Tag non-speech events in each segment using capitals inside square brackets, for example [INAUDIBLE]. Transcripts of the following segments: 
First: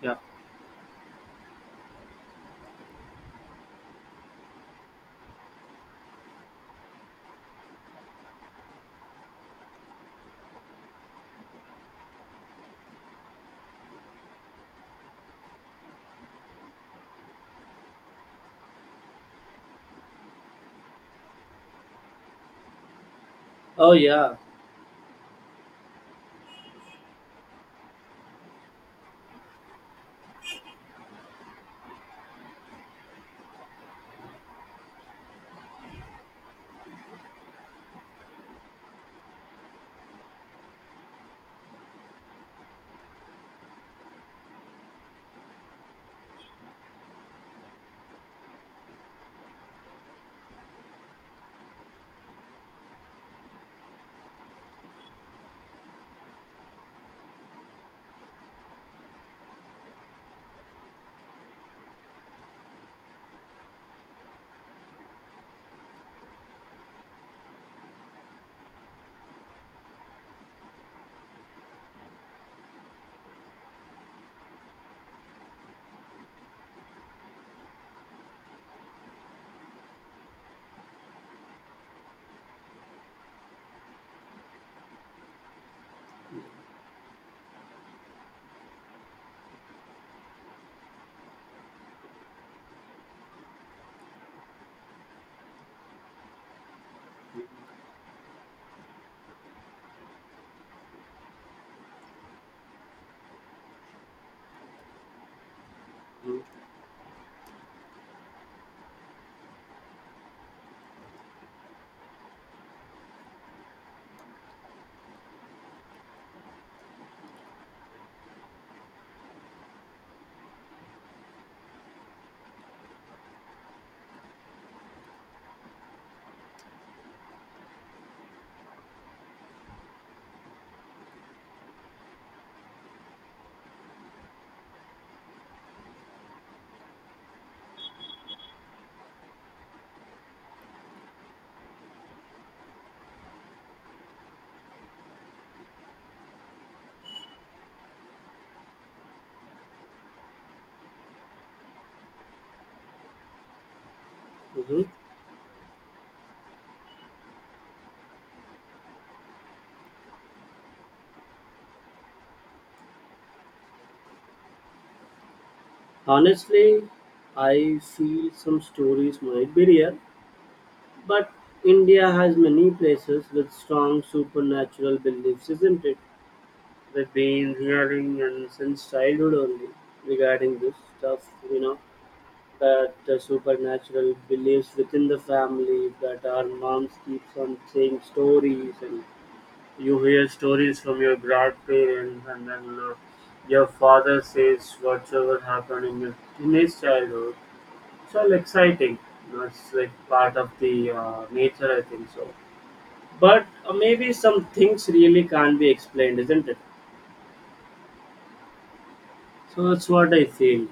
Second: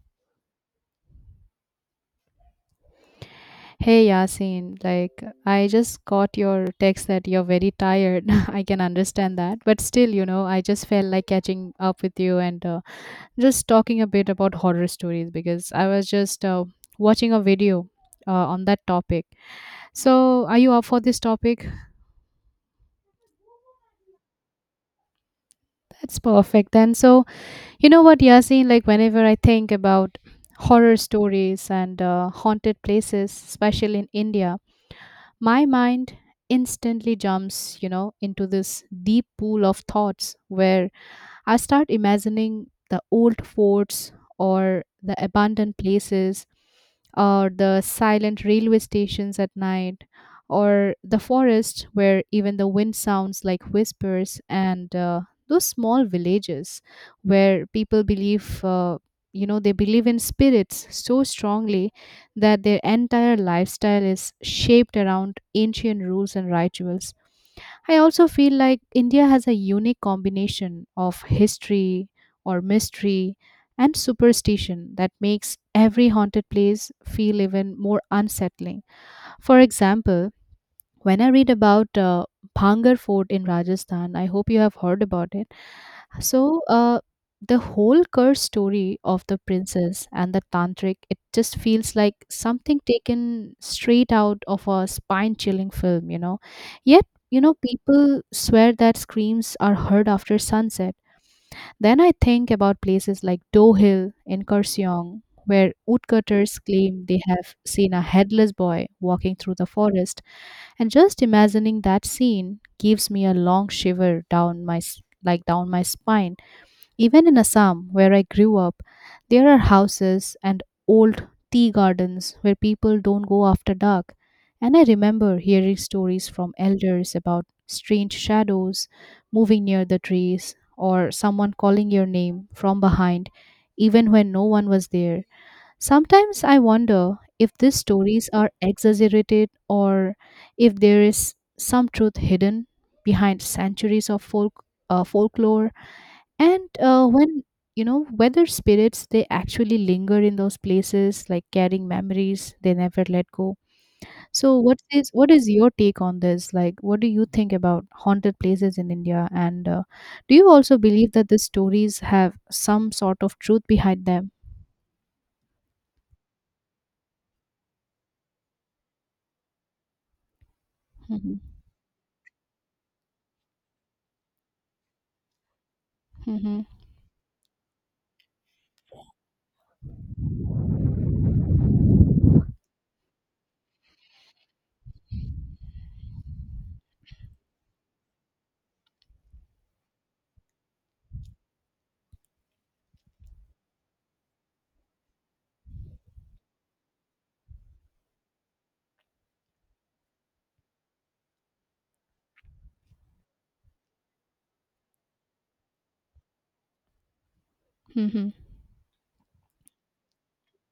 Yeah. Hey Yasin, like I just got your text that you're very tired. [LAUGHS] I can understand that, but still, you know, I just felt like catching up with you and just talking a bit about horror stories because I was just watching a video on that topic. So, are you up for this topic? Oh, yeah. That's perfect. Then, so you know what, Yasin, like whenever I think about horror stories and haunted places, especially in India, my mind instantly jumps, you know, into this deep pool of thoughts where I start imagining the old forts or the abandoned places or the silent railway stations at night or the forest where even the wind sounds like whispers, and those small villages where people believe, you know, they believe in spirits so strongly that their entire lifestyle is shaped around ancient rules and rituals. I also feel like India has a unique combination of history or mystery and superstition that makes every haunted place feel even more unsettling. For example, when I read about Bhangar Fort in Rajasthan, I hope you have heard about it. So, the whole curse story of the princess and the tantric, it just feels like something taken straight out of a spine chilling film, you know. Yet, you know, people swear that screams are heard after sunset. Then I think about places like Do Hill in Kurseong, where woodcutters claim they have seen a headless boy walking through the forest. And just imagining that scene gives me a long shiver down my s- like down my spine. Even in Assam, where I grew up, there are houses and old tea gardens where people don't go after dark. And I remember hearing stories from elders about strange shadows moving near the trees or someone calling your name from behind even when no one was there. Sometimes I wonder if these stories are exaggerated or if there is some truth hidden behind centuries of folklore, and when you know whether spirits, they actually linger in those places, like carrying memories they never let go. So Mm-hmm. What is your take on this, like what do you think about haunted places in India, and do you also believe that the stories have some sort of truth behind them? Honestly, I feel some stories might be real, but Hmm. India has many places with strong supernatural beliefs, isn't it? Hmm. We've been hearing and since childhood only regarding this stuff, you know, that the supernatural beliefs within the family, that our moms keeps on saying stories, and you hear stories from your grandparents, and then your father says whatever happened in your teenage childhood. It's all exciting. You know, it's like part of the nature, I think so. But maybe some things really can't be explained, isn't it? Hmm. So that's what I feel.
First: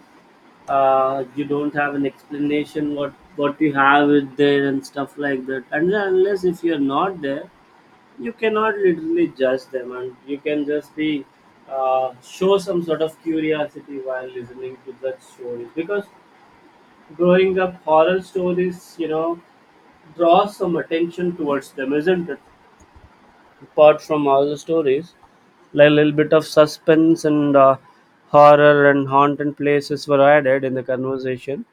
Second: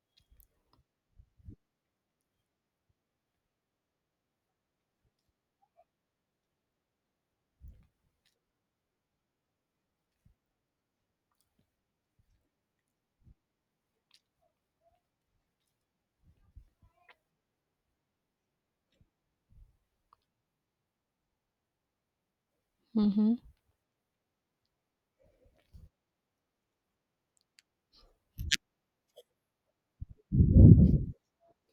You don't have an explanation, what you have it there and stuff like that, and unless if you're not there you cannot literally judge them, and you can just be show some sort of curiosity while listening to that stories, because growing up horror stories draw some attention towards them, isn't it? Mm-hmm. Apart from other stories, like a little bit of suspense and horror and haunted places were added in the conversation.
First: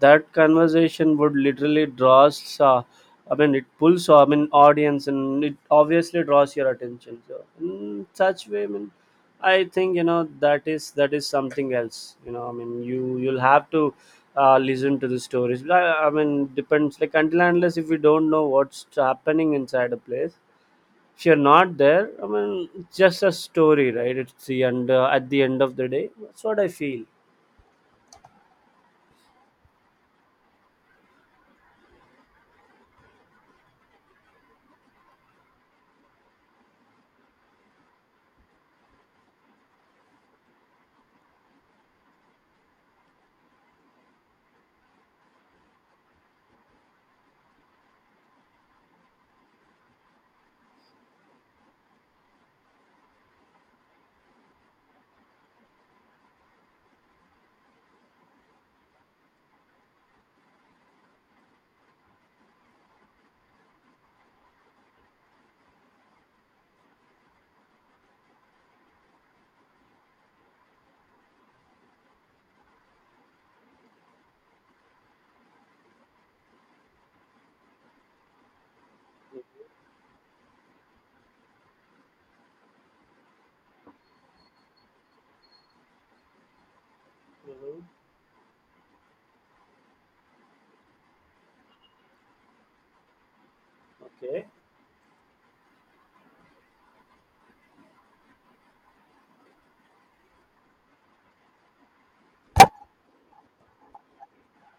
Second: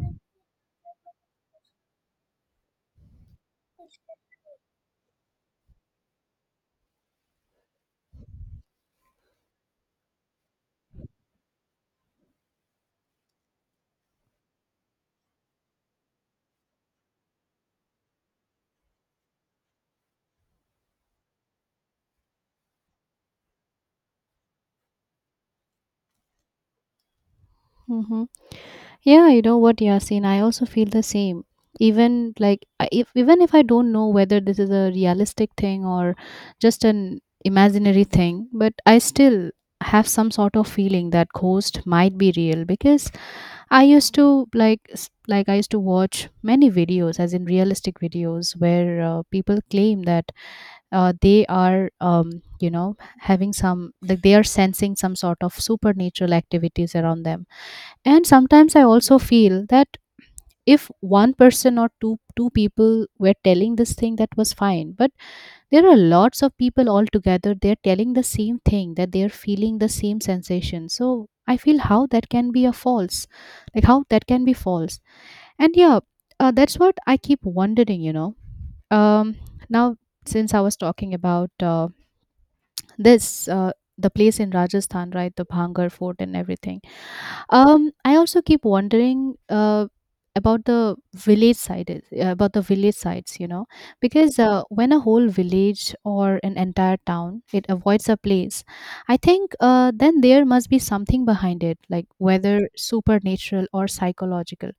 That conversation would literally draws, I mean, it pulls, I mean, audience, and it obviously draws your attention. So in such way, I mean, I think that is something else. You know, I mean, you'll have to listen to the stories. But I mean, depends. Like until and unless if you don't know what's happening inside a place, if you're not there, I mean, it's just a story, right? It's the end. At the end of the day, that's what I feel. Mm-hmm. Yeah, you know what, Yasin, I also feel the same. Even like if even if I don't know whether this is a realistic thing or just an imaginary thing, but I still have some sort of feeling that ghost might be real because I used to I used to watch many videos, as in realistic videos, where people claim that they are you know, having some, like they are sensing some sort of supernatural activities around them. And sometimes I also feel that if one person or two people were telling this thing, that was fine, but there are lots of people all together, they're telling the same thing, that they're feeling the same sensation. So I feel how that can be a false, like how that can be false. And yeah, that's what I keep wondering, you know. um now, since I was talking about this the place in Rajasthan, right? The Bhangar Fort and everything. Hmm. I also keep wondering about the village sites, you know, because Okay. When a whole village or an entire town, it avoids a place, I think then there must be something behind it, like whether supernatural or psychological.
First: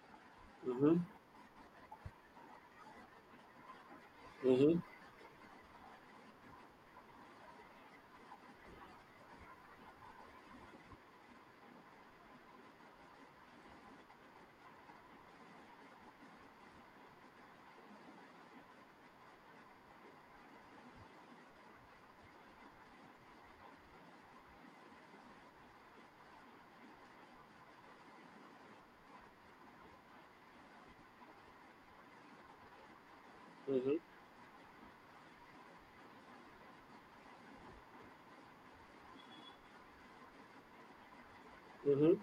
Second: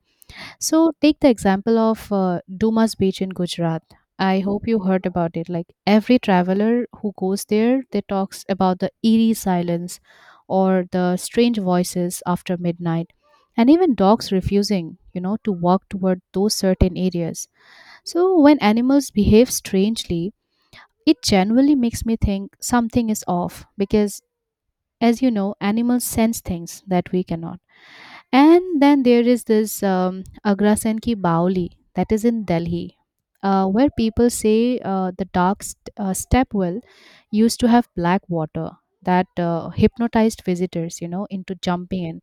So Mm-hmm. take the example of Dumas Beach in Gujarat. I hope Mm-hmm. you heard about it. Like every traveler who goes there, they talks about the eerie silence or the strange voices after midnight and even dogs refusing, you know, to walk toward those certain areas. So when animals behave strangely, it genuinely makes me think something is off because as you know, animals sense things that we cannot. And then there is this Agrasen ki Baoli that is in Delhi, where Mm-hmm. people say, step well used to have black water that hypnotized visitors, you know, into jumping Mm-hmm. in,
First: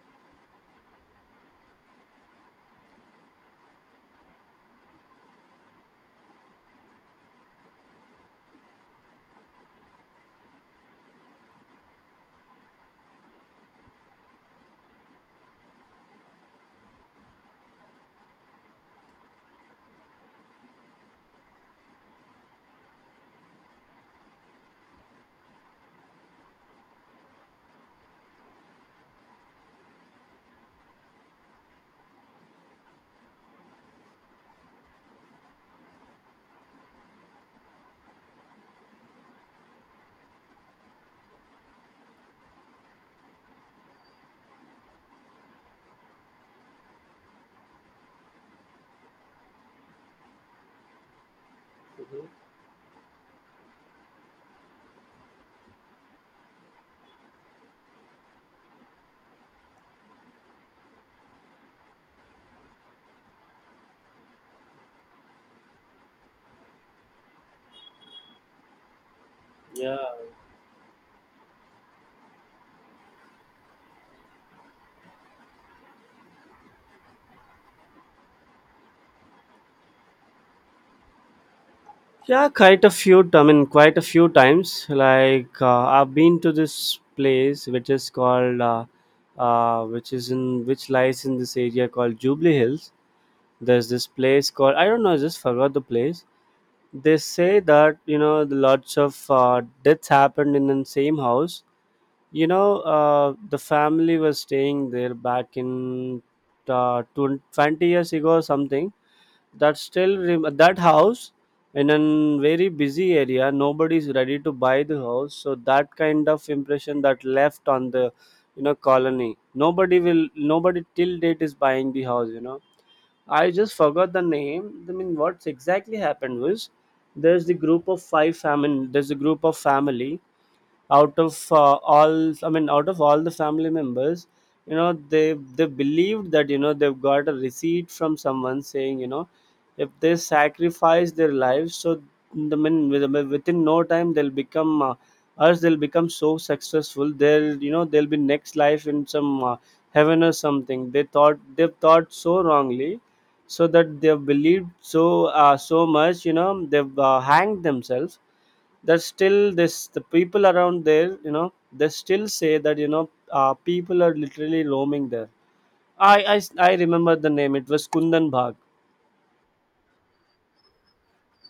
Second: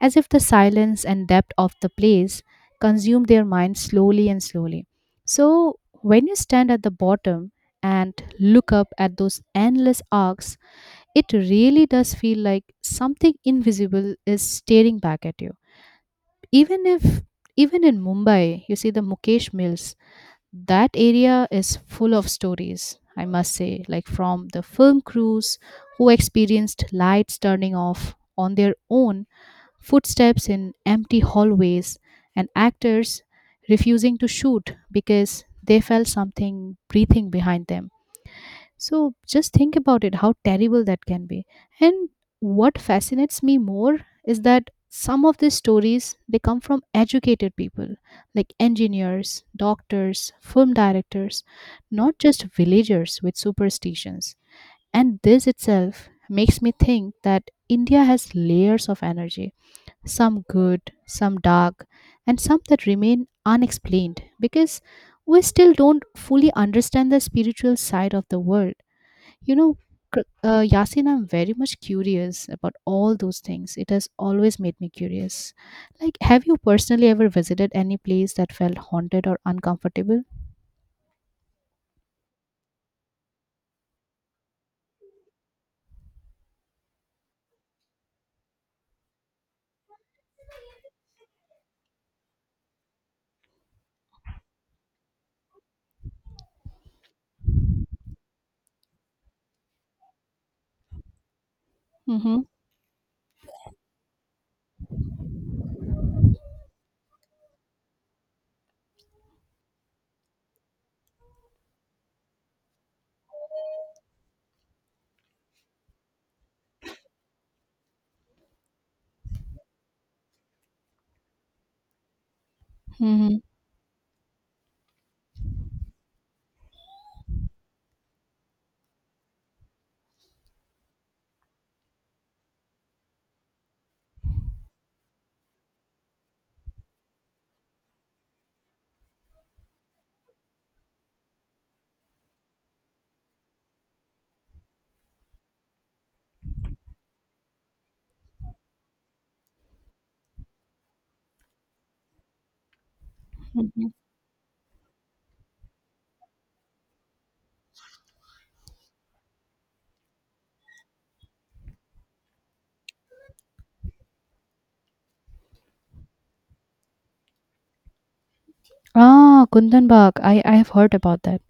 as if the silence and depth of the place consumed their minds slowly and slowly. So when you stand at the bottom and look up at those endless arcs, it really does feel like something invisible is staring back at you. Even if even in Mumbai, you see the Mukesh Mills. That area is full of stories, I must say, like from the film crews who experienced lights turning off on their own, footsteps in empty hallways, and actors refusing to shoot because they felt something breathing behind them. So just think about it, how terrible that can be. And what fascinates me more is that some of these stories, they come from educated people like engineers, doctors, film directors, not Mm-hmm. just villagers with superstitions. And this itself makes me think that India has layers of energy, some good, some dark, and some that remain unexplained because we still don't fully understand the spiritual side of the world. You know, Yeah. Yasin, I'm very much curious about all those things. It has always made me curious. Like, have you personally ever visited any place that felt haunted or uncomfortable? Yeah, quite a few. I mean, quite a few times. Like I've been to this place, which is called, which lies in this area called Jubilee Hills. There's this place called, I don't know, I just forgot the place. They say that the lots of deaths happened in the same house. Mm-hmm. The family was staying there back in 20 years ago or something. That house in a very busy area, nobody's ready to buy the house, so that kind of impression that left on the, colony, nobody till date is buying the house. Mm-hmm. I just forgot the name. I mean, what exactly happened was, there's the group of five family. There's a group of family out of all. I mean, out of all the family members, you know, they believed that they've got a receipt from someone saying, if they sacrifice their lives, so the men within no time they'll become us. They'll become so successful. They'll you know they'll be next life in some heaven or something. They've thought so wrongly, so Mm-hmm. that they've believed so so much, they've hanged themselves. That still, this the people around there, they still say that people are literally roaming there. I, I I remember the name. It was Kundan Bhag. Ah, Kundan Bagh. I have heard about that.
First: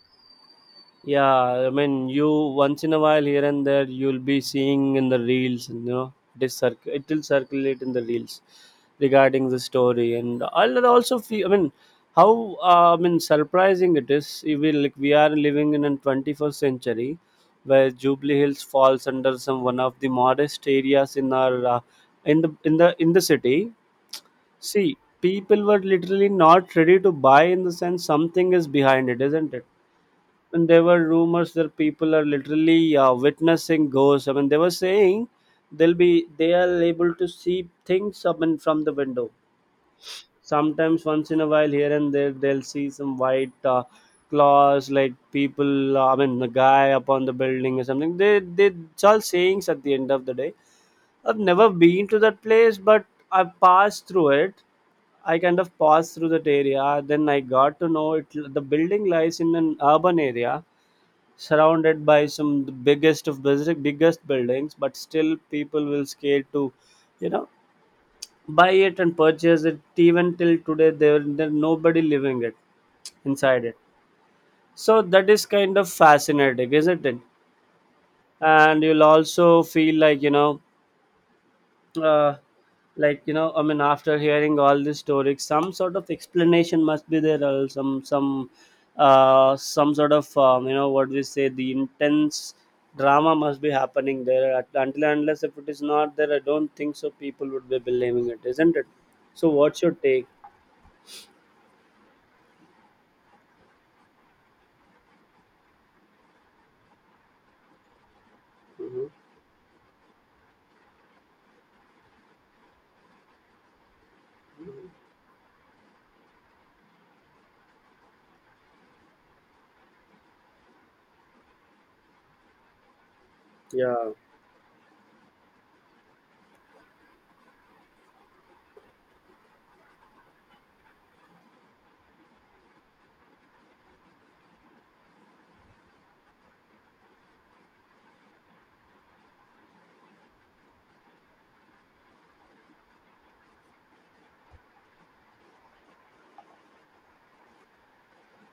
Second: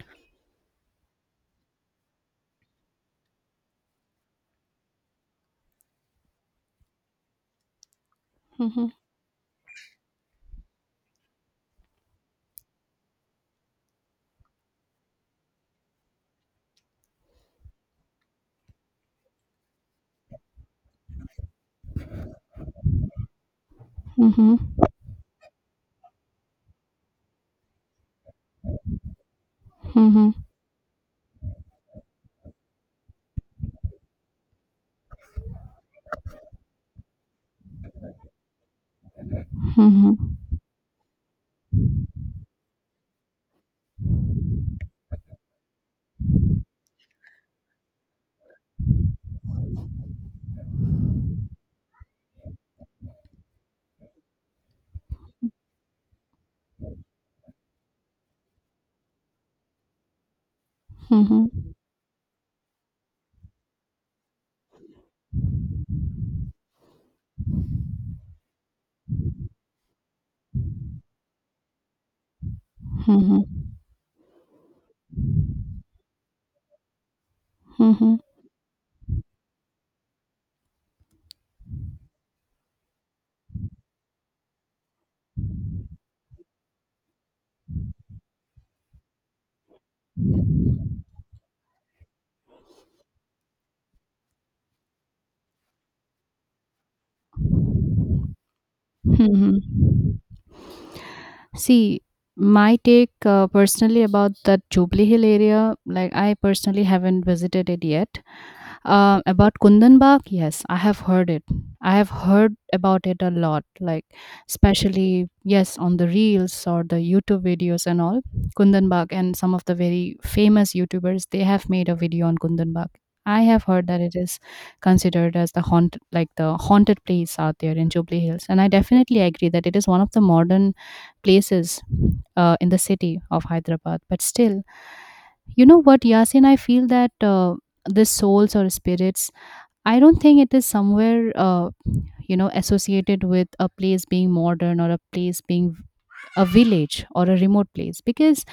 Yeah, I mean, you once in a while here and there you'll be seeing in the reels, and it will circulate in the reels Mm-hmm. regarding the story, and I'll also feel, I mean, how I mean, surprising it is. We are living in a 21st century where Jubilee Hills falls under some one of the modest areas in our in the in the in the city. Mm-hmm. See, people were literally not ready to buy, in the sense something is behind it, isn't it? Mm-hmm. And there were rumors that people are literally witnessing ghosts. I mean, they were saying they are able to see things up and from the window. Mm-hmm. Sometimes, once in a while, here and there, they'll see some white claws, like people. I mean, the guy upon the building or something. They it's all sayings at the end of the day. I've never been to that place, but I passed through it. I kind of passed through that area. Then I got to know it. The building lies in an urban area Mm-hmm. surrounded by some the biggest of basic biggest buildings, but still people will scared to you know buy it and purchase it. Even till today, there nobody living it Mm-hmm. inside it. So that is kind of fascinating, isn't it? Mm-hmm. And you'll also feel like uh, I mean, after hearing all these stories, some sort of explanation must be there, or some sort of, you know what we say, the intense drama must be happening there. Until and unless if it is not there, I don't think so people would be believing it, isn't it? So Mm-hmm. what's your take? See, my take personally about that Jubilee Hill area, like I personally haven't visited it yet. Mhm. About Kundanbag, yes, I have heard it. I have heard about it a lot, like especially yes on the reels or the YouTube videos and all. Kundanbag, and some of the very famous YouTubers, they have made a video on Kundanbag. I have heard Yeah. that it is considered as the haunted, like the haunted place out there in Jubilee Hills, and I definitely agree that it is one of the modern places in the city of Hyderabad. But still, you know what, Yasin, I feel that the souls or spirits, I don't think it is somewhere you know, associated with a place being modern or a place being a village or a remote place, because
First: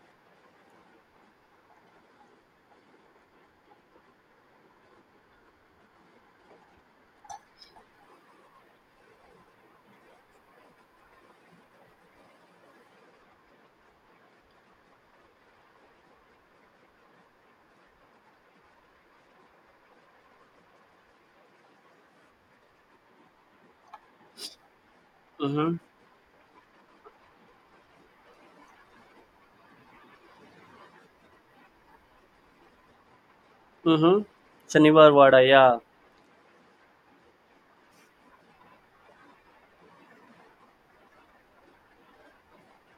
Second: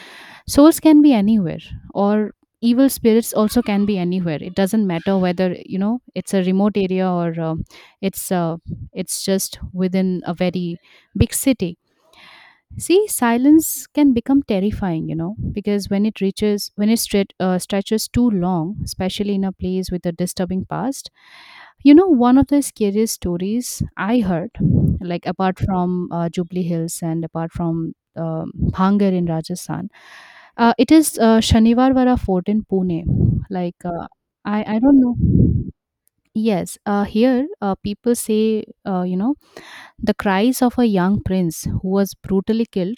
souls can be anywhere or evil spirits also can be anywhere. It doesn't matter whether, you know, it's a remote area or it's uh, it's just within a very big city. See, silence can become terrifying, you know, because when it reaches, stretches too long, especially in a place with a disturbing past, you know, one of the scariest stories I heard, like apart Mm-hmm. from Jubilee Hills and apart from Bhangar in Rajasthan, it is Shanivarvara Fort in Pune. Like, Mm-hmm. I don't Shanivar know. Vada. Yeah. Yes, here people say, you know, the cries of a young prince who was brutally killed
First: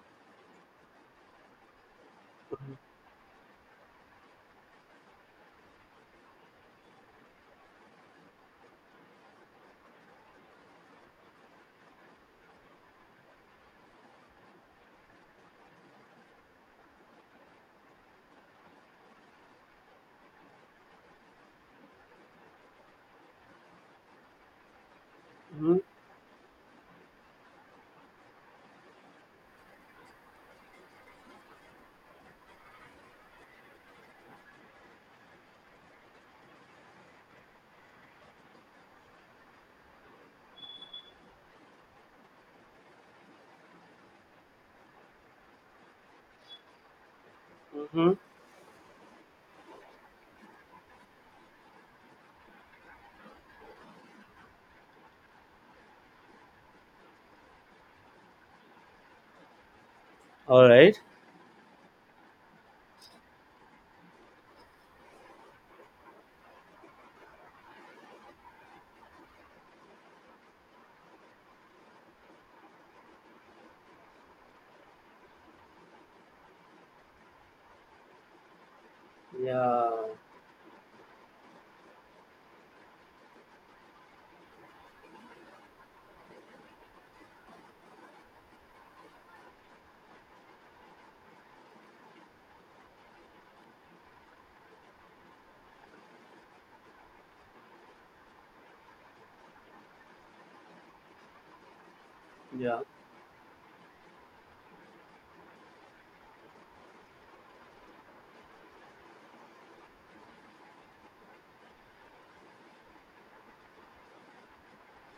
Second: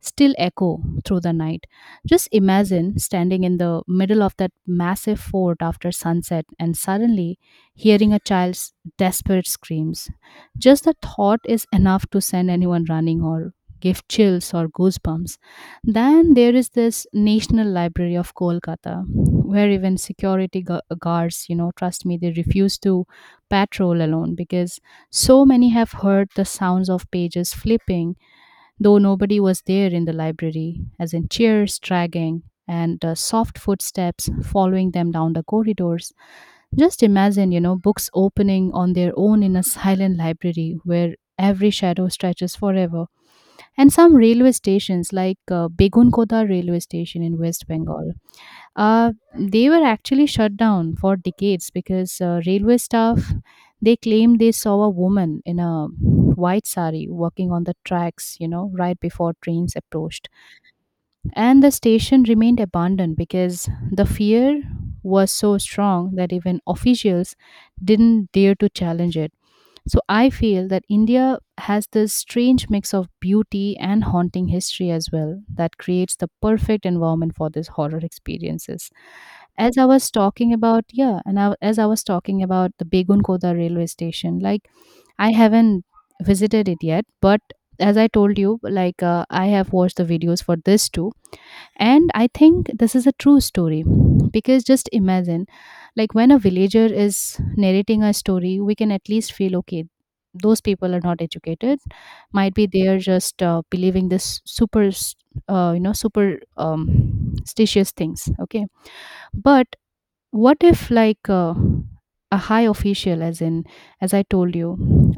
still echo through the night. Just imagine standing in the middle of that massive fort after sunset and suddenly hearing a child's desperate screams. Just the thought is enough to send anyone running or give chills or goosebumps. Then there is this National Library of Kolkata where even security guards, you know, trust me, they refuse to patrol alone because so many Mm-hmm. have heard the sounds of pages flipping, though nobody was there in the library, as in chairs dragging and soft footsteps following them down the corridors. Just imagine, you know, books opening on their own in a silent library where every shadow stretches forever. And some railway stations, like Begunkoda railway station in West Mm-hmm. Bengal, they were actually shut down for decades because railway staff, they claimed they saw a woman in a white sari walking on the tracks, you know, right before trains approached. All right. And the station remained abandoned because the fear was so strong that even officials didn't dare to challenge it. So I feel that India has this strange mix of beauty and haunting history as well that creates the perfect environment for these horror experiences. As I Yeah. was talking about, yeah, and I, as I was talking about the Begunkoda railway station, like I haven't visited it yet, but as I told you, like I have watched the videos for this too, and I think this is a true story because just imagine, like, when a villager is narrating a story, we can at least feel okay, those people are not educated. Might be Yeah. they are just believing this you know, super stitious things. Okay. But what if a high official, as in, as I told you,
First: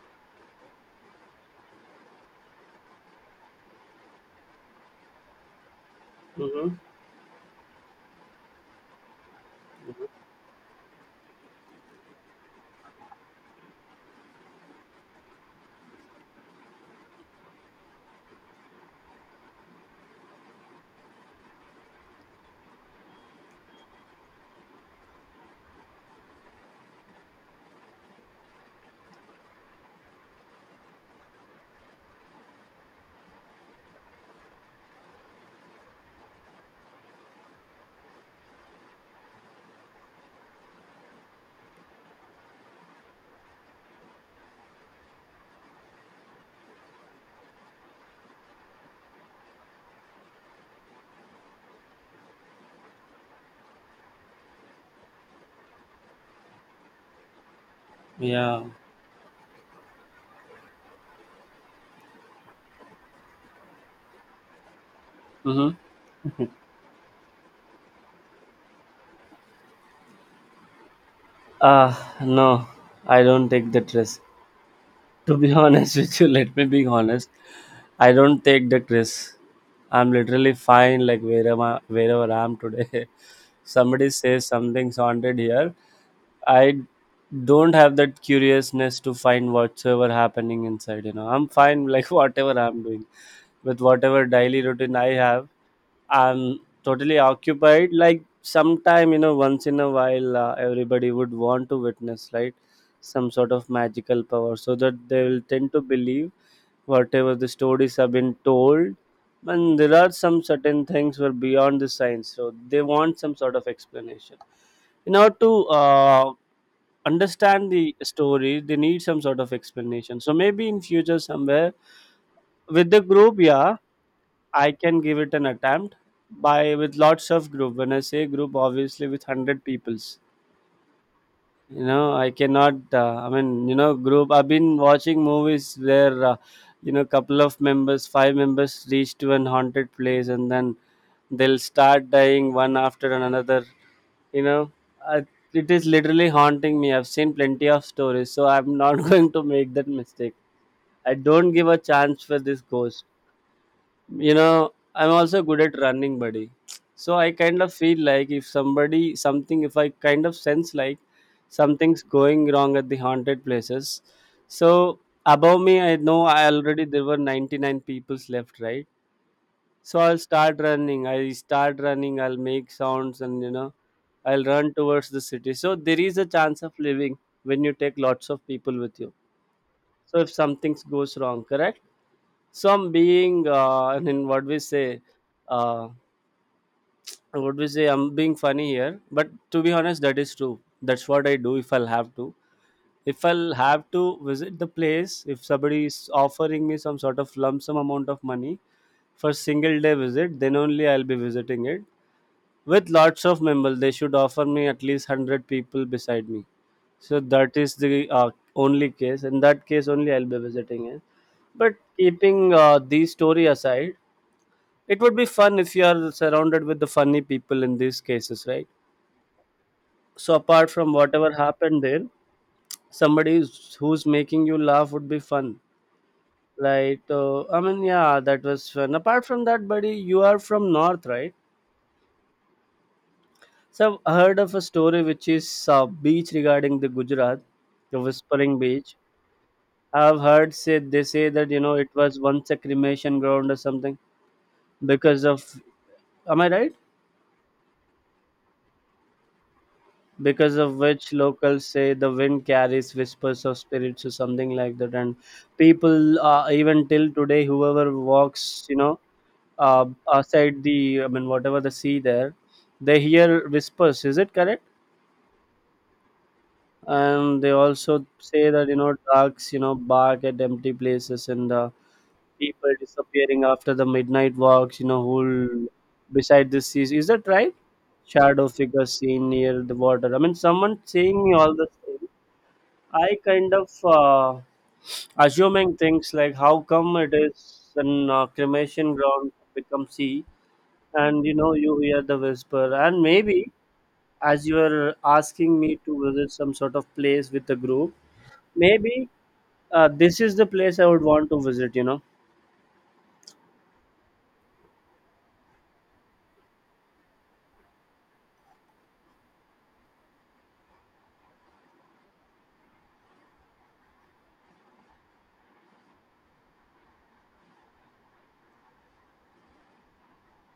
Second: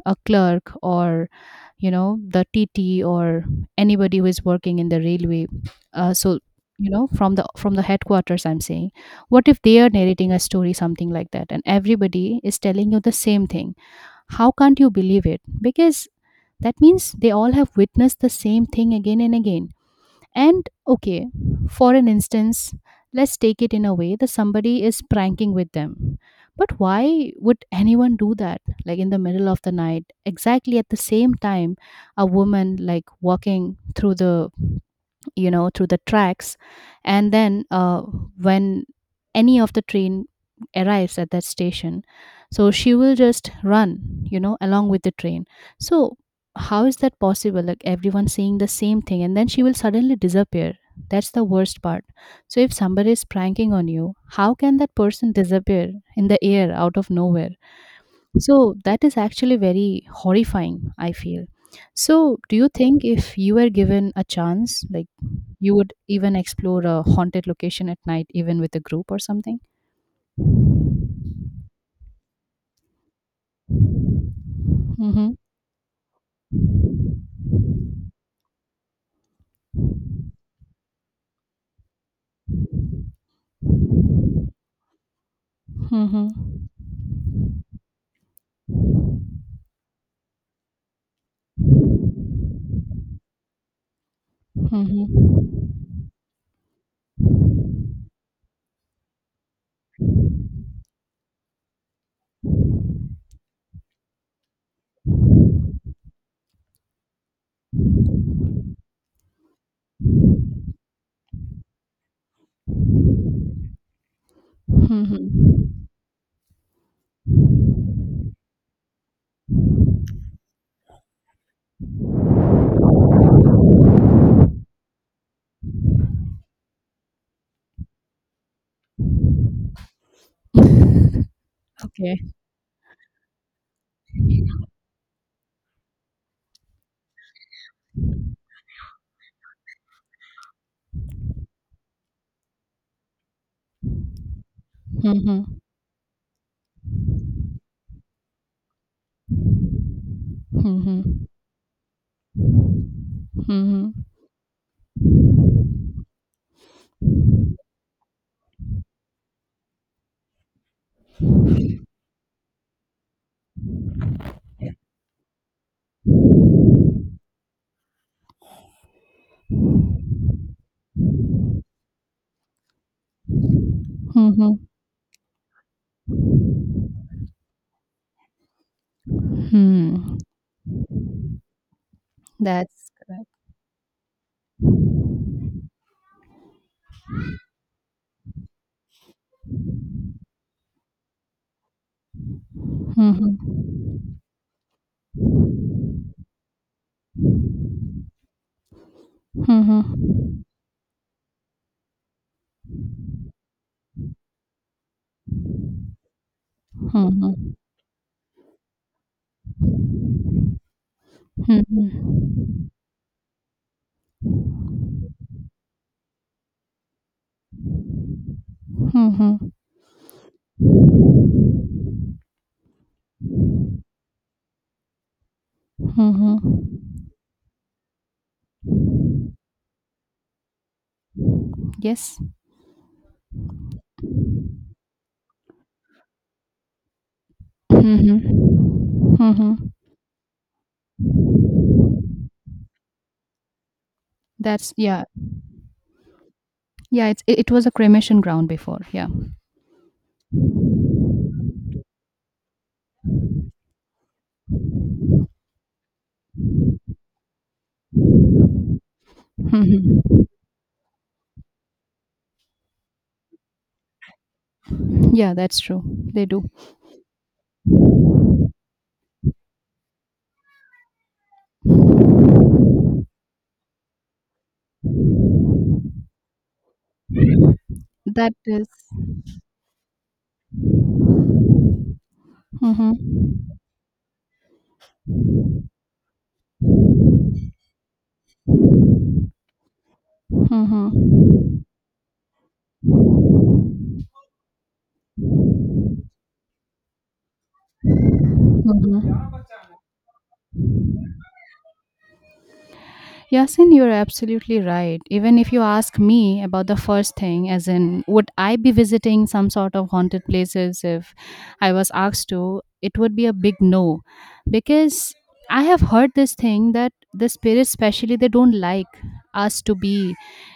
a clerk or, you know, the TT or anybody who is working in the railway, so Mm-hmm. you know, from the headquarters, I'm saying, what if they are narrating a story something like that and everybody is telling you the same thing? How can't you believe it? Because that means they all have witnessed the same thing again and again. And okay, for an instance, let's take it in a way that somebody is pranking with them. But why would anyone do that? Like in the middle of the night, exactly at the same time, a woman like walking through the, you know, through the tracks, and then when any of the train arrives at that station, so she will just run, you know, along with the train. So how is that possible, like everyone seeing the same thing, and then she will suddenly disappear? That's the worst part. So if somebody is pranking on you, how can that person disappear in the air out of nowhere? Yeah. So that is actually very horrifying, I feel. So do you think, if you were given a chance, like, you Mm-hmm. would even explore a haunted location at night, even with a group or something? Uh, no, I don't take that risk. Mhm. To be [LAUGHS] honest with you, let me be honest. I don't take that risk. I'm literally fine, like wherever wherever I am today. [LAUGHS] Somebody says something's haunted here. Mhm. I don't have that curiousness to find whatsoever happening inside. You know, I'm fine, like [LAUGHS] whatever I'm doing, with whatever daily routine I Mhm. have. I'm totally occupied. Like sometime, once in a while, everybody would want to witness, right, some sort of magical power, so that they will tend to believe whatever the stories have been told. And there are some certain things were beyond the science, so they want some sort of explanation. In order to Mhm. Understand the story, they need some sort of explanation. So maybe in future somewhere with the group, yeah, I can give it an attempt by with lots of group. When I say group, obviously with 100 peoples. You know, Okay. I cannot. I mean, group. I've been watching movies where, couple of members, five members, reach to an haunted place, and then they'll start dying one after another. You know, I, Mhm. it is literally haunting me. I've seen plenty of stories, so I'm not [LAUGHS] going to make that mistake. I Mhm. don't give a chance for this ghost. Mhm. You know, I'm also good at running, buddy. So I kind of feel like if somebody, something, if I kind of sense like something's going wrong at the haunted places. So above me, I know I already there were 99 people's left, right? So I'll start running. I start running. I'll make sounds, and I'll Mhm. run towards the city. So there is a chance of living when you take lots of people with you. So Hmm. if something goes wrong, correct? That's Some being [LAUGHS] I mean, uh, what we say I'm being funny here, but to be honest, that is true. That's what I do. If I'll mhm. have to visit the place, if somebody is offering me some sort of lump sum amount of money for single Mhm. day visit, then only I'll be visiting it with lots of members. They should offer me at least 100 people beside me. So that Mhm. is the only case. In that case only I'll be visiting it. But Mhm. keeping the story aside, it would be fun if you are surrounded with the funny people in these cases, right? Mhm. So apart from whatever happened there, somebody who's making you laugh would be fun. Mhm. Like, I mean, yeah, that was fun. Apart from that, buddy, you are from north, right? Yes. So I've heard of a story which is beach regarding the Gujarat, the Mhm. Whispering Beach. Mhm. I've heard said they say that it was once a cremation ground or something, That's yeah. because of. Am I right? Yeah, it's it was a cremation ground before. Yeah. Because of which locals say the wind carries whispers of spirits or something like that, and people even till today whoever walks uh, Mhm. outside the I mean whatever the sea there, they hear whispers, is it correct? Yeah, that's true. They do. And they also say that dogs bark at empty places, and people disappearing after the midnight walks, whole beside the sea, is that right? That Shadow is- figure seen near the water, I mean someone seeing me all the time. Mhm. I kind of assuming things, like how come it is an cremation ground become sea, Mhm. and you hear the whisper, and maybe as you are asking me to visit some sort of place with the group, maybe Mhm. This is the place I would want to visit. You know. Yasin, you're absolutely right. Even if you ask me about the first thing, as in, would I be visiting some sort of haunted places if I was asked to, it would be a big no. Because I have heard this thing that the spirits, especially, they don't like us to be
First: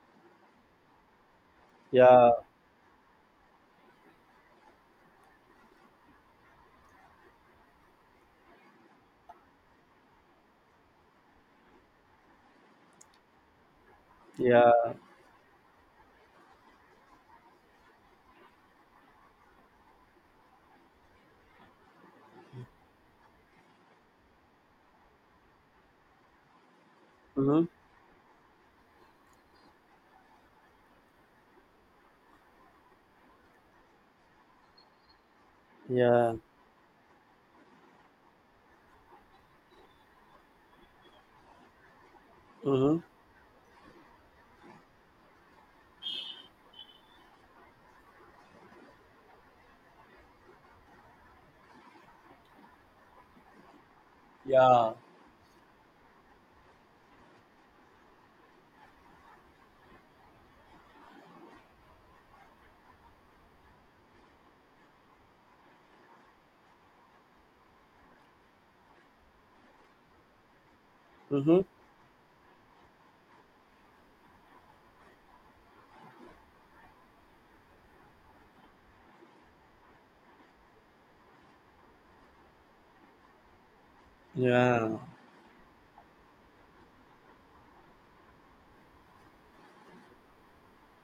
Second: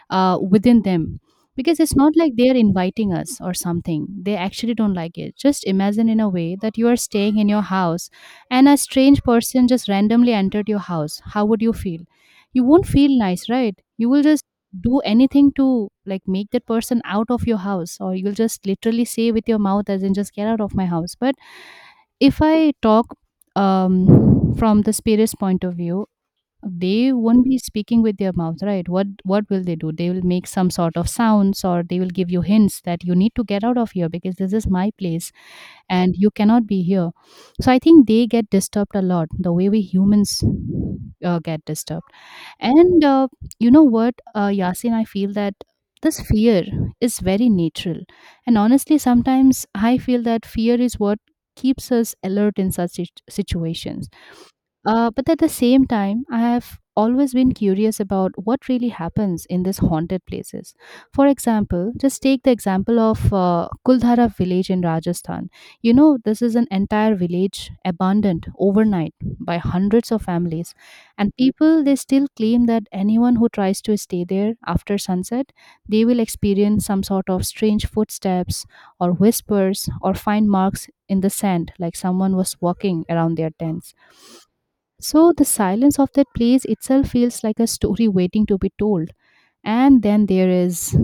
within them. Because it's not Yeah. like they're inviting us or something. They actually don't like it. Just imagine in a way that you are staying in your house and a strange person just randomly entered your house. How would you feel? You won't feel nice, right? You will just Yeah. do anything to like make that person out of your house, or you'll just literally say with your mouth, as in, just get out of my house. But if I talk um from the spirit's point of view, they won't be Mm-hmm. speaking with their mouth, right? What will they do? They will make some sort of sounds, or they will give you hints that you need to get out of here because this is my place and you Yeah. cannot be here. So I think they get disturbed a lot, the way we humans get disturbed. Mm-hmm. And you know what, Yasin, I feel that this fear is very natural. And honestly, sometimes I feel that fear is what keeps us alert in such situations. Yeah. But at the same time, I have always been curious about what really happens in these haunted places. For example, just take the example of Kuldhara village in Rajasthan. You know, this is an entire village abandoned overnight by hundreds of families, and Mm-hmm. people, they still claim that anyone who tries to stay there after sunset, they will experience some sort of strange footsteps or whispers, or find marks in the sand like someone was walking around their tents. Yeah. So the silence of that place itself feels like a story waiting to be told. And then there is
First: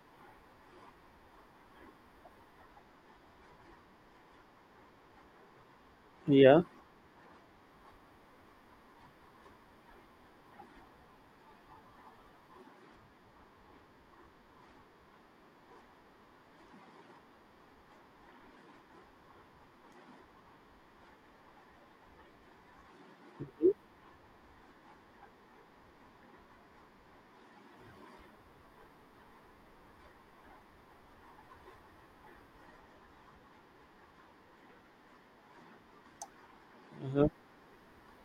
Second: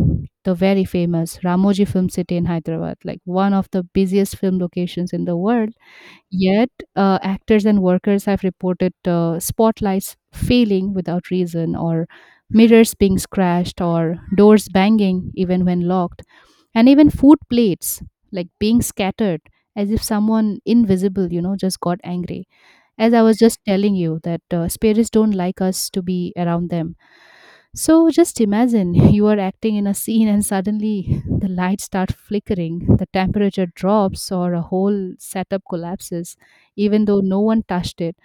the very famous Ramoji Film City in Hyderabad, like one of the busiest film locations in the world. Yeah. Yet, actors and workers have reported spotlights failing without reason, or mirrors being scratched, or doors banging even when locked, and even food plates like being scattered, as if someone invisible, you know, just got angry, as I was just telling you that spirits don't like us to be around them. So just imagine [LAUGHS] you are acting in a scene and suddenly [LAUGHS] the lights start flickering, the temperature drops, or a whole setup collapses, even though Mm-hmm. no one touched it.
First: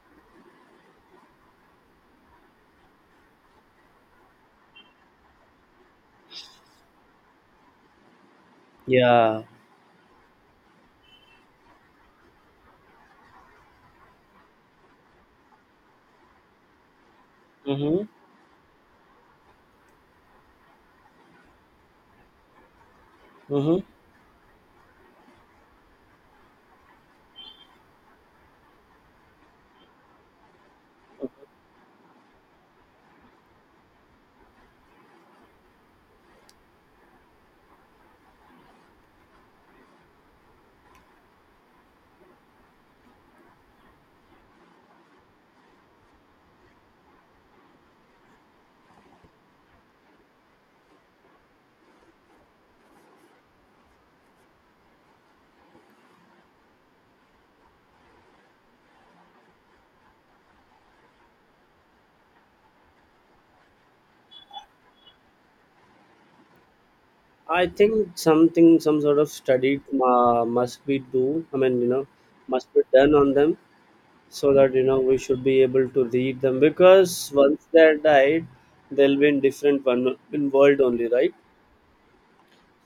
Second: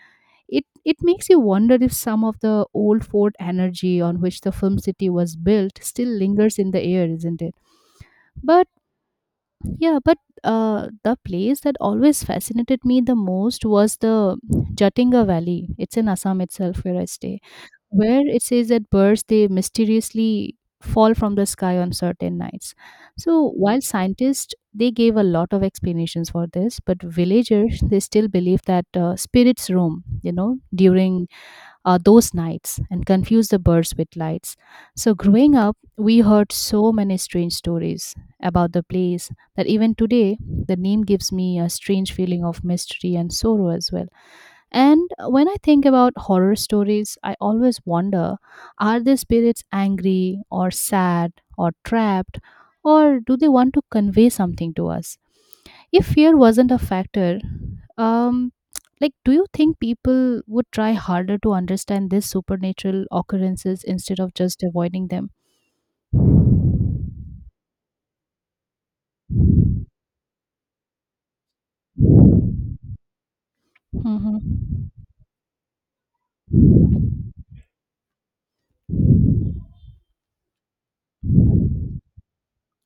It makes you wonder if some of the old fort energy on which the film city was built still lingers in the air, isn't it? But Yeah. yeah, but the place that always fascinated me the most was the Jatinga Valley. It's in Assam itself where I stay, Mm-hmm. where it says that birds, they mysteriously fall from the sky on certain nights. So Mm-hmm. while scientists, they gave a lot of explanations for this, but villagers, they still believe that spirits roam, you know, during those nights and confuse the birds with lights. So, growing up, we heard so many strange stories about the place, that even today, the name gives me a strange feeling of mystery and sorrow as well. And when I think about horror stories, I always wonder, are the spirits angry or sad or trapped, or do they want to convey something to us? If fear wasn't a factor, um, like, do you think people would try harder to understand these supernatural occurrences instead of just avoiding them? I think something, some sort of study must be do. Must be done on them so that Hmm. We should be able to read them because once they're died, they'll be in different one in world only, right?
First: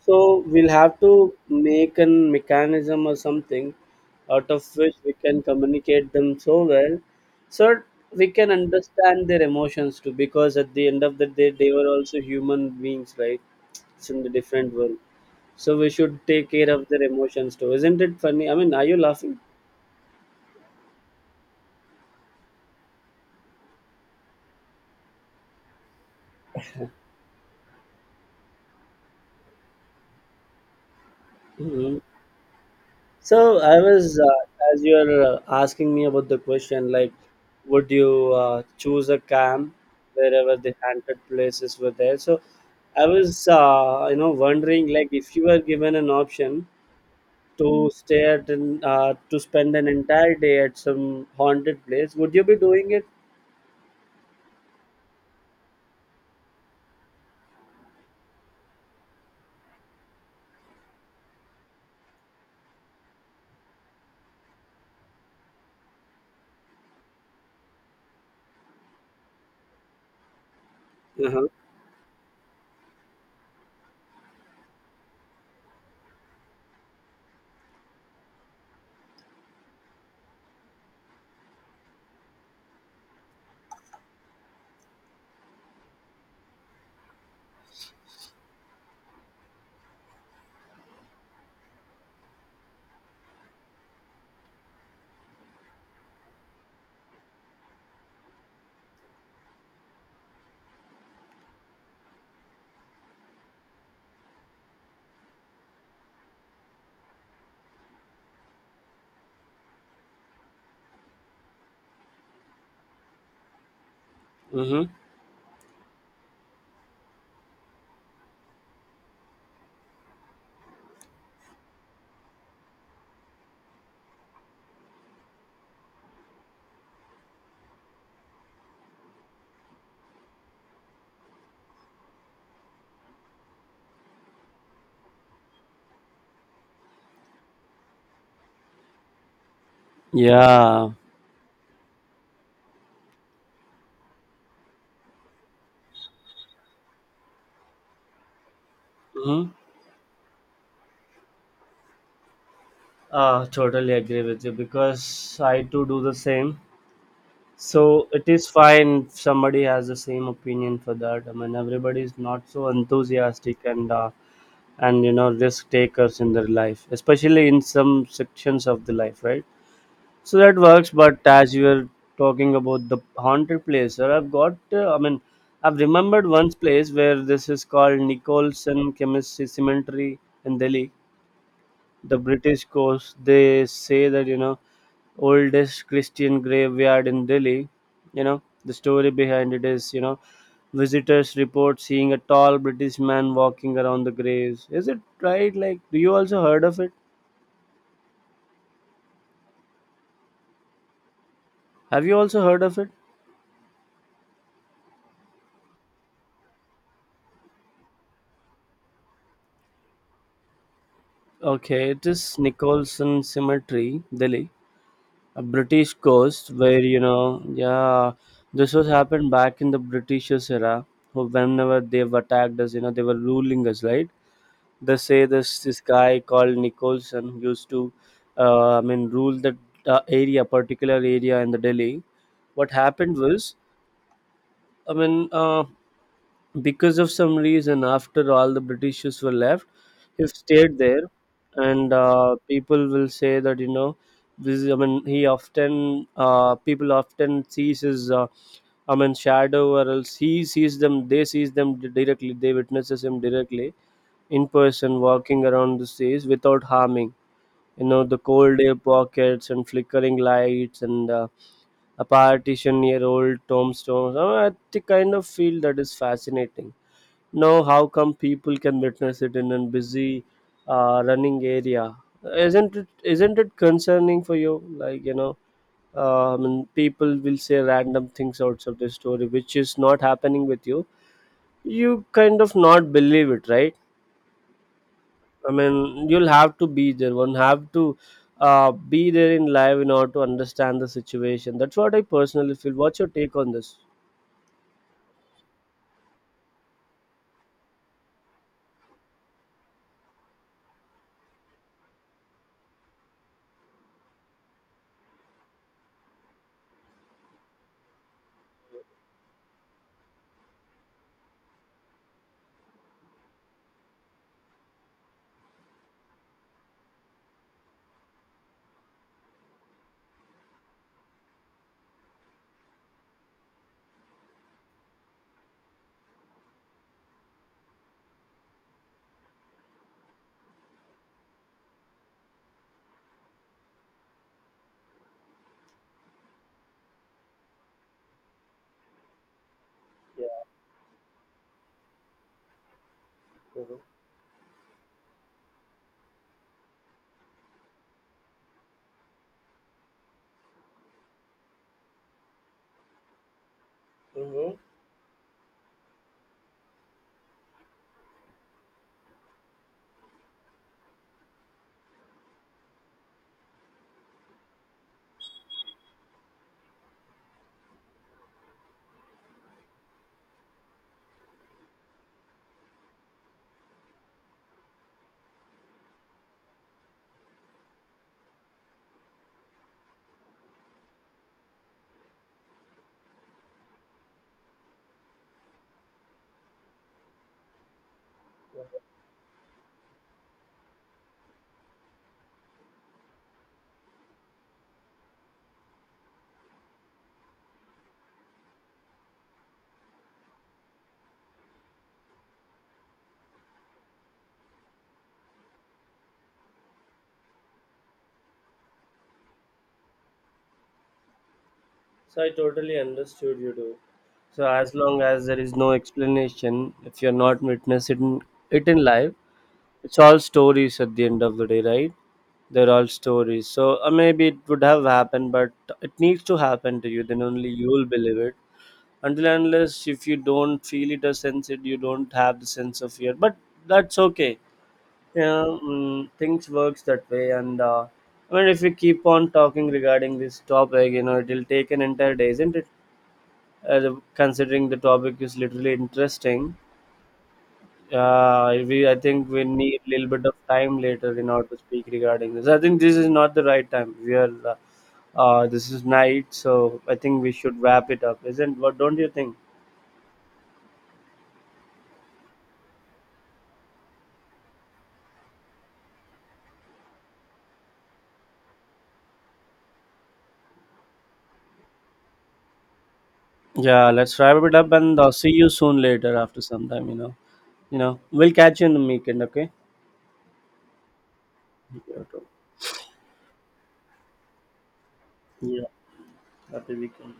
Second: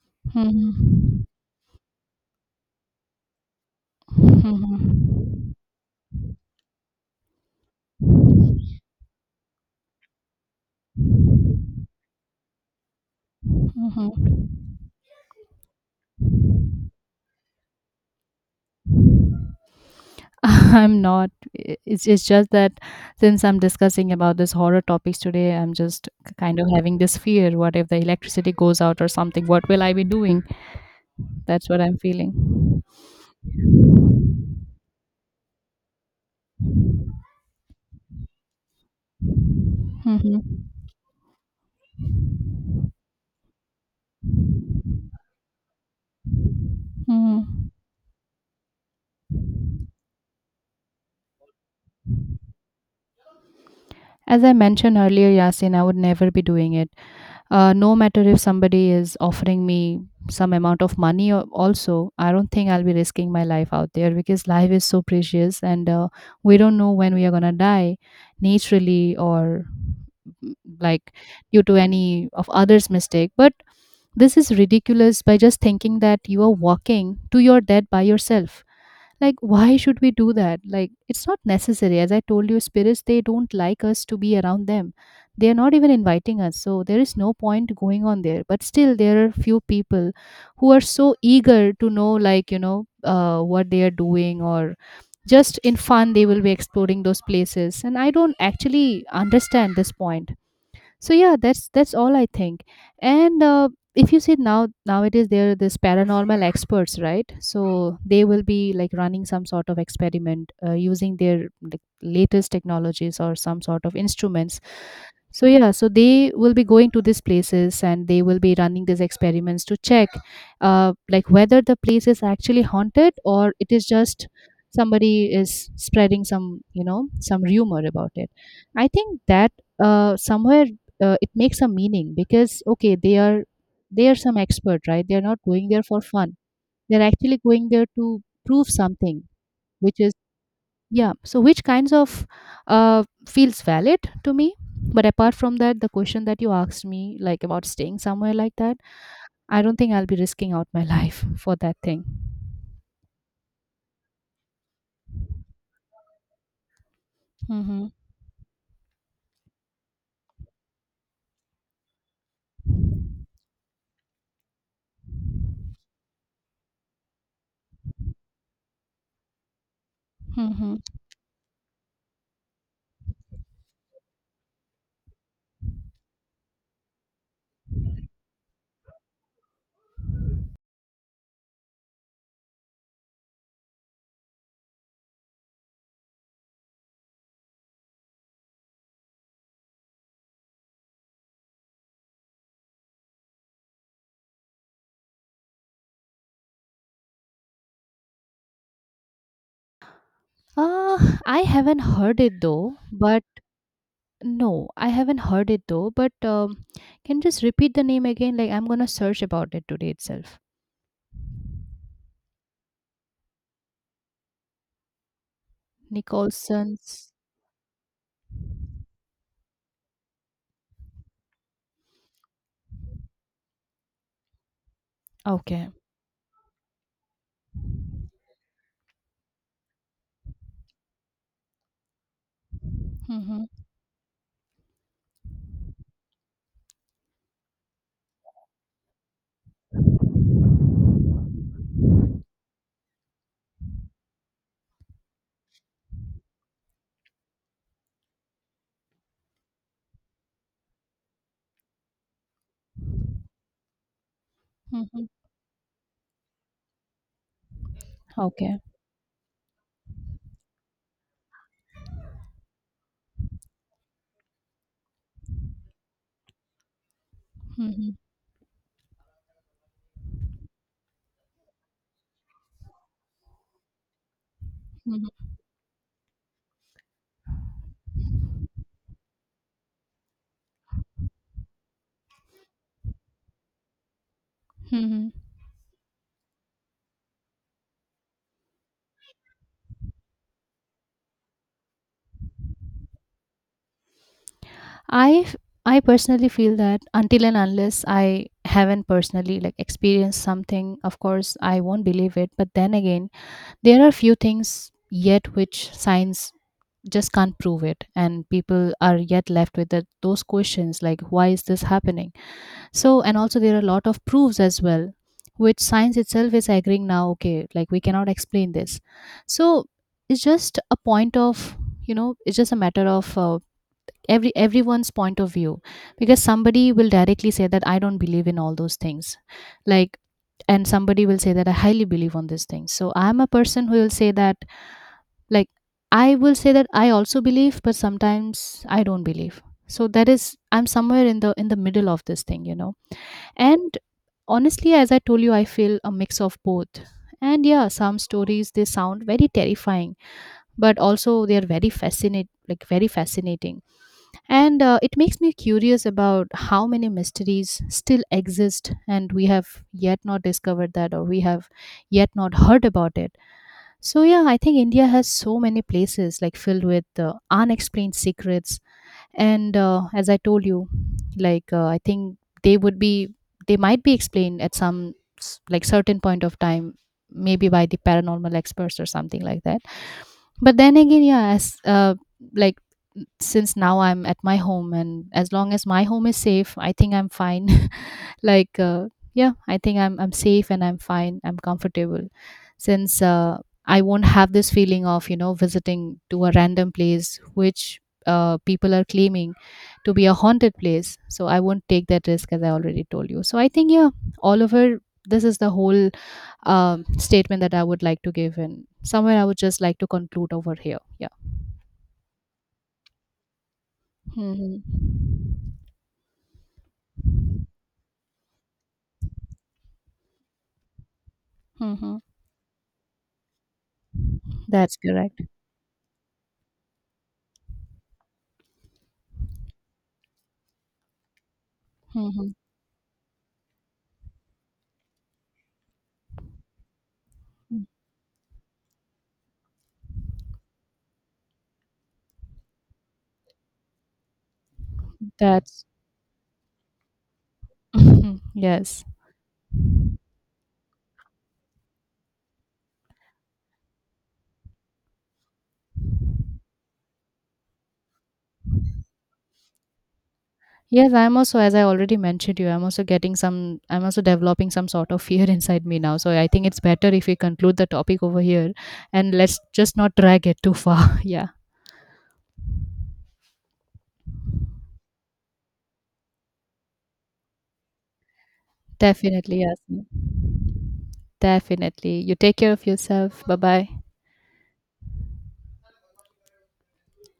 So we'll have Hmm. to make a mechanism or something out of which we Hmm. can communicate them so well, so we can understand their emotions too. Because at the end of the day, they were also human beings, right? It's in the different world so we should take care of their emotions too. Isn't it funny? I mean, are you laughing? [LAUGHS] I'm not. I- it's just that since I'm discussing about this horror topics today, I'm just kind of having this fear. What if the electricity goes out or something? What will I be doing? That's what I'm Hmm. feeling. So I was, as you are asking me about the question, like, would you choose a camp wherever Hmm. the haunted places were there? So I was, wondering like if you were given an option Hmm. to stay at an, to spend an entire day at some haunted place, would you be doing it? As I mentioned earlier, Yasin, I would never be doing it. No matter if somebody is offering me some amount of money, or also I don't think I'll be risking my life out there, because life is so precious, and we don't know when we are going to die naturally or mm, like Uh-huh. due to any of others mistake. But this is ridiculous, by just thinking that you are walking to your death by yourself. Like, why should we do that? Like, it's not necessary. As I told you, spirits, they don't like us to be around them. They are not even inviting us. So, there is no point going on there. But still, there are few people who are so eager to know, like, you know, what they are doing, or just in fun they will be exploring those places. And I don't actually understand this point. So yeah, that's all I think. And if you see now nowadays, there are these paranormal experts, right? So they will be like running some sort of experiment using their like latest technologies or some sort of instruments. Mm-hmm. So yeah, so they will be going to these places and they will be running these experiments to check like whether the place is actually haunted or it is just somebody is spreading some, you know, some rumor about it. I think that somewhere it makes a meaning, because okay, they are some expert, right? They are not going there for fun. They're actually going there to prove something, which is Yeah. yeah. So, which kinds of feels valid to me. But apart from that, the question that you asked me, like about staying somewhere like that, Mm-hmm. I don't think I'll be risking out my [LAUGHS] life for that thing. Totally agree with you because I too do the same. Mm-hmm. So it is fine if somebody has the same opinion for that. I mean, everybody is not so enthusiastic and risk takers in their life, especially in some sections of the life, right? So that Mm-hmm. works. But as you were talking about the haunted place, sir, I've got. I mean, I've remembered one place where this is called Nicholson Chemistry Cemetery in Delhi, the British coast, they say that, oldest Christian graveyard in Delhi. You know the story behind it is, visitors report seeing a tall British man walking around the graves. Is it right? Like, do you also heard of it? Uh, I haven't Have you heard it also heard though, of it? but no, I haven't heard it though. But can you just repeat the name again? Like, I'm gonna search about it today itself. Okay, it is Nicholson Cemetery, Delhi, a British coast where you Nicholson's. know, yeah, this was happened back in the Britishers era. Who Whenever they've attacked us, you know, they were ruling us, right? They say this Okay. this guy called Nicholson used to, I mean, rule that area, particular area in the Delhi. What happened Mm-hmm. was, I mean, because of some reason, after all the Britishers were left, he stayed there, and people will say that, I mean, he often, people often sees his. I mean, shadow or else he sees them, they sees them directly, they witnesses him directly in person Mm-hmm. walking around the stage without harming, you know, the Okay. cold air pockets and flickering lights and a partition near old tombstones. Oh, I think kind of feel that is fascinating. Now how Mm-hmm. come people can witness it in a busy running area? Isn't it? Isn't it concerning for you? Like, you know, I mean, people will say random things outside the story which is not happening with you. You kind of not believe it, right? Mm-hmm. I mean, you'll have to be there. One have to be there in live in order to understand the situation. That's what I personally feel. What's your take on this? I I personally feel that until and unless I haven't personally like experienced something, of course I won't believe it. But then again, there are few things yet which science just can't prove it, and people are yet left with that those questions like why is this happening? So and also there are a lot of proofs as well, which science itself is agreeing now. Okay, like we cannot explain this, so it's just a point of, you know, it's just a matter of everyone's point of view. Because somebody will directly say that I don't believe in all those things, like, and somebody will say that I highly believe on these things. So I'm a person who will say that, like, I will say that I also believe, but sometimes I don't believe. So that is, I'm somewhere in the middle of this thing, you know. And honestly, as I told you, I feel a mix of both. And yeah, some stories, they sound very terrifying, but also they are very fascinate like very fascinating. Mm-hmm. And it makes me curious about how many mysteries still exist and we have yet not discovered that, or we have yet not heard about it. So, yeah, I think India has so many places like filled with unexplained secrets. And as I told you, like, I think they would be, they might be explained at some like certain point of time, maybe by the paranormal experts or something like that. But then again, yeah, as like, since now I'm at my home, and as long as my home is safe, I think I'm fine. [LAUGHS] Like yeah, I think I'm safe and I'm fine, I'm comfortable. Since I won't have this feeling of, you know, visiting to a random place which people are claiming to be a haunted place. So I won't take that risk, as I already told you. So I think yeah, all over, this is the whole statement that I would like to give, and somewhere I would just like to conclude over here. Yeah. So I totally understood you do. So Hmm. as long as there is no explanation, if you're not witnessing it in live, it's all stories at the end of the day, right? Hmm. They're all stories. So maybe it would That's have correct. happened, but it needs to happen to you. Then only you will believe it until and unless if you don't feel it or sense it. You don't Hmm. have the sense of fear but that's okay. Yeah. Things works that way and I mean, if we keep on talking regarding this topic, you know, it'll take an entire day, isn't it? Considering the topic is That's literally interesting, [LAUGHS] uh, we, yes. I think we need a little bit of time later in order to speak regarding this. I think this is not the right time. We are this is night so I think we should wrap it up. Isn't what don't you think? Yes, I'm also, as I already mentioned you, I'm also getting some, I'm also developing some sort of fear [LAUGHS] inside me now. So I think it's better if we conclude the topic over here and let's just not drag it too far. [LAUGHS] Yeah, Yeah, let's wrap it up and I'll see you soon later after some time, you know. You know, we'll catch you in the weekend, definitely. okay? Yes, definitely. You take care of yourself. Bye bye. Yeah, happy weekend.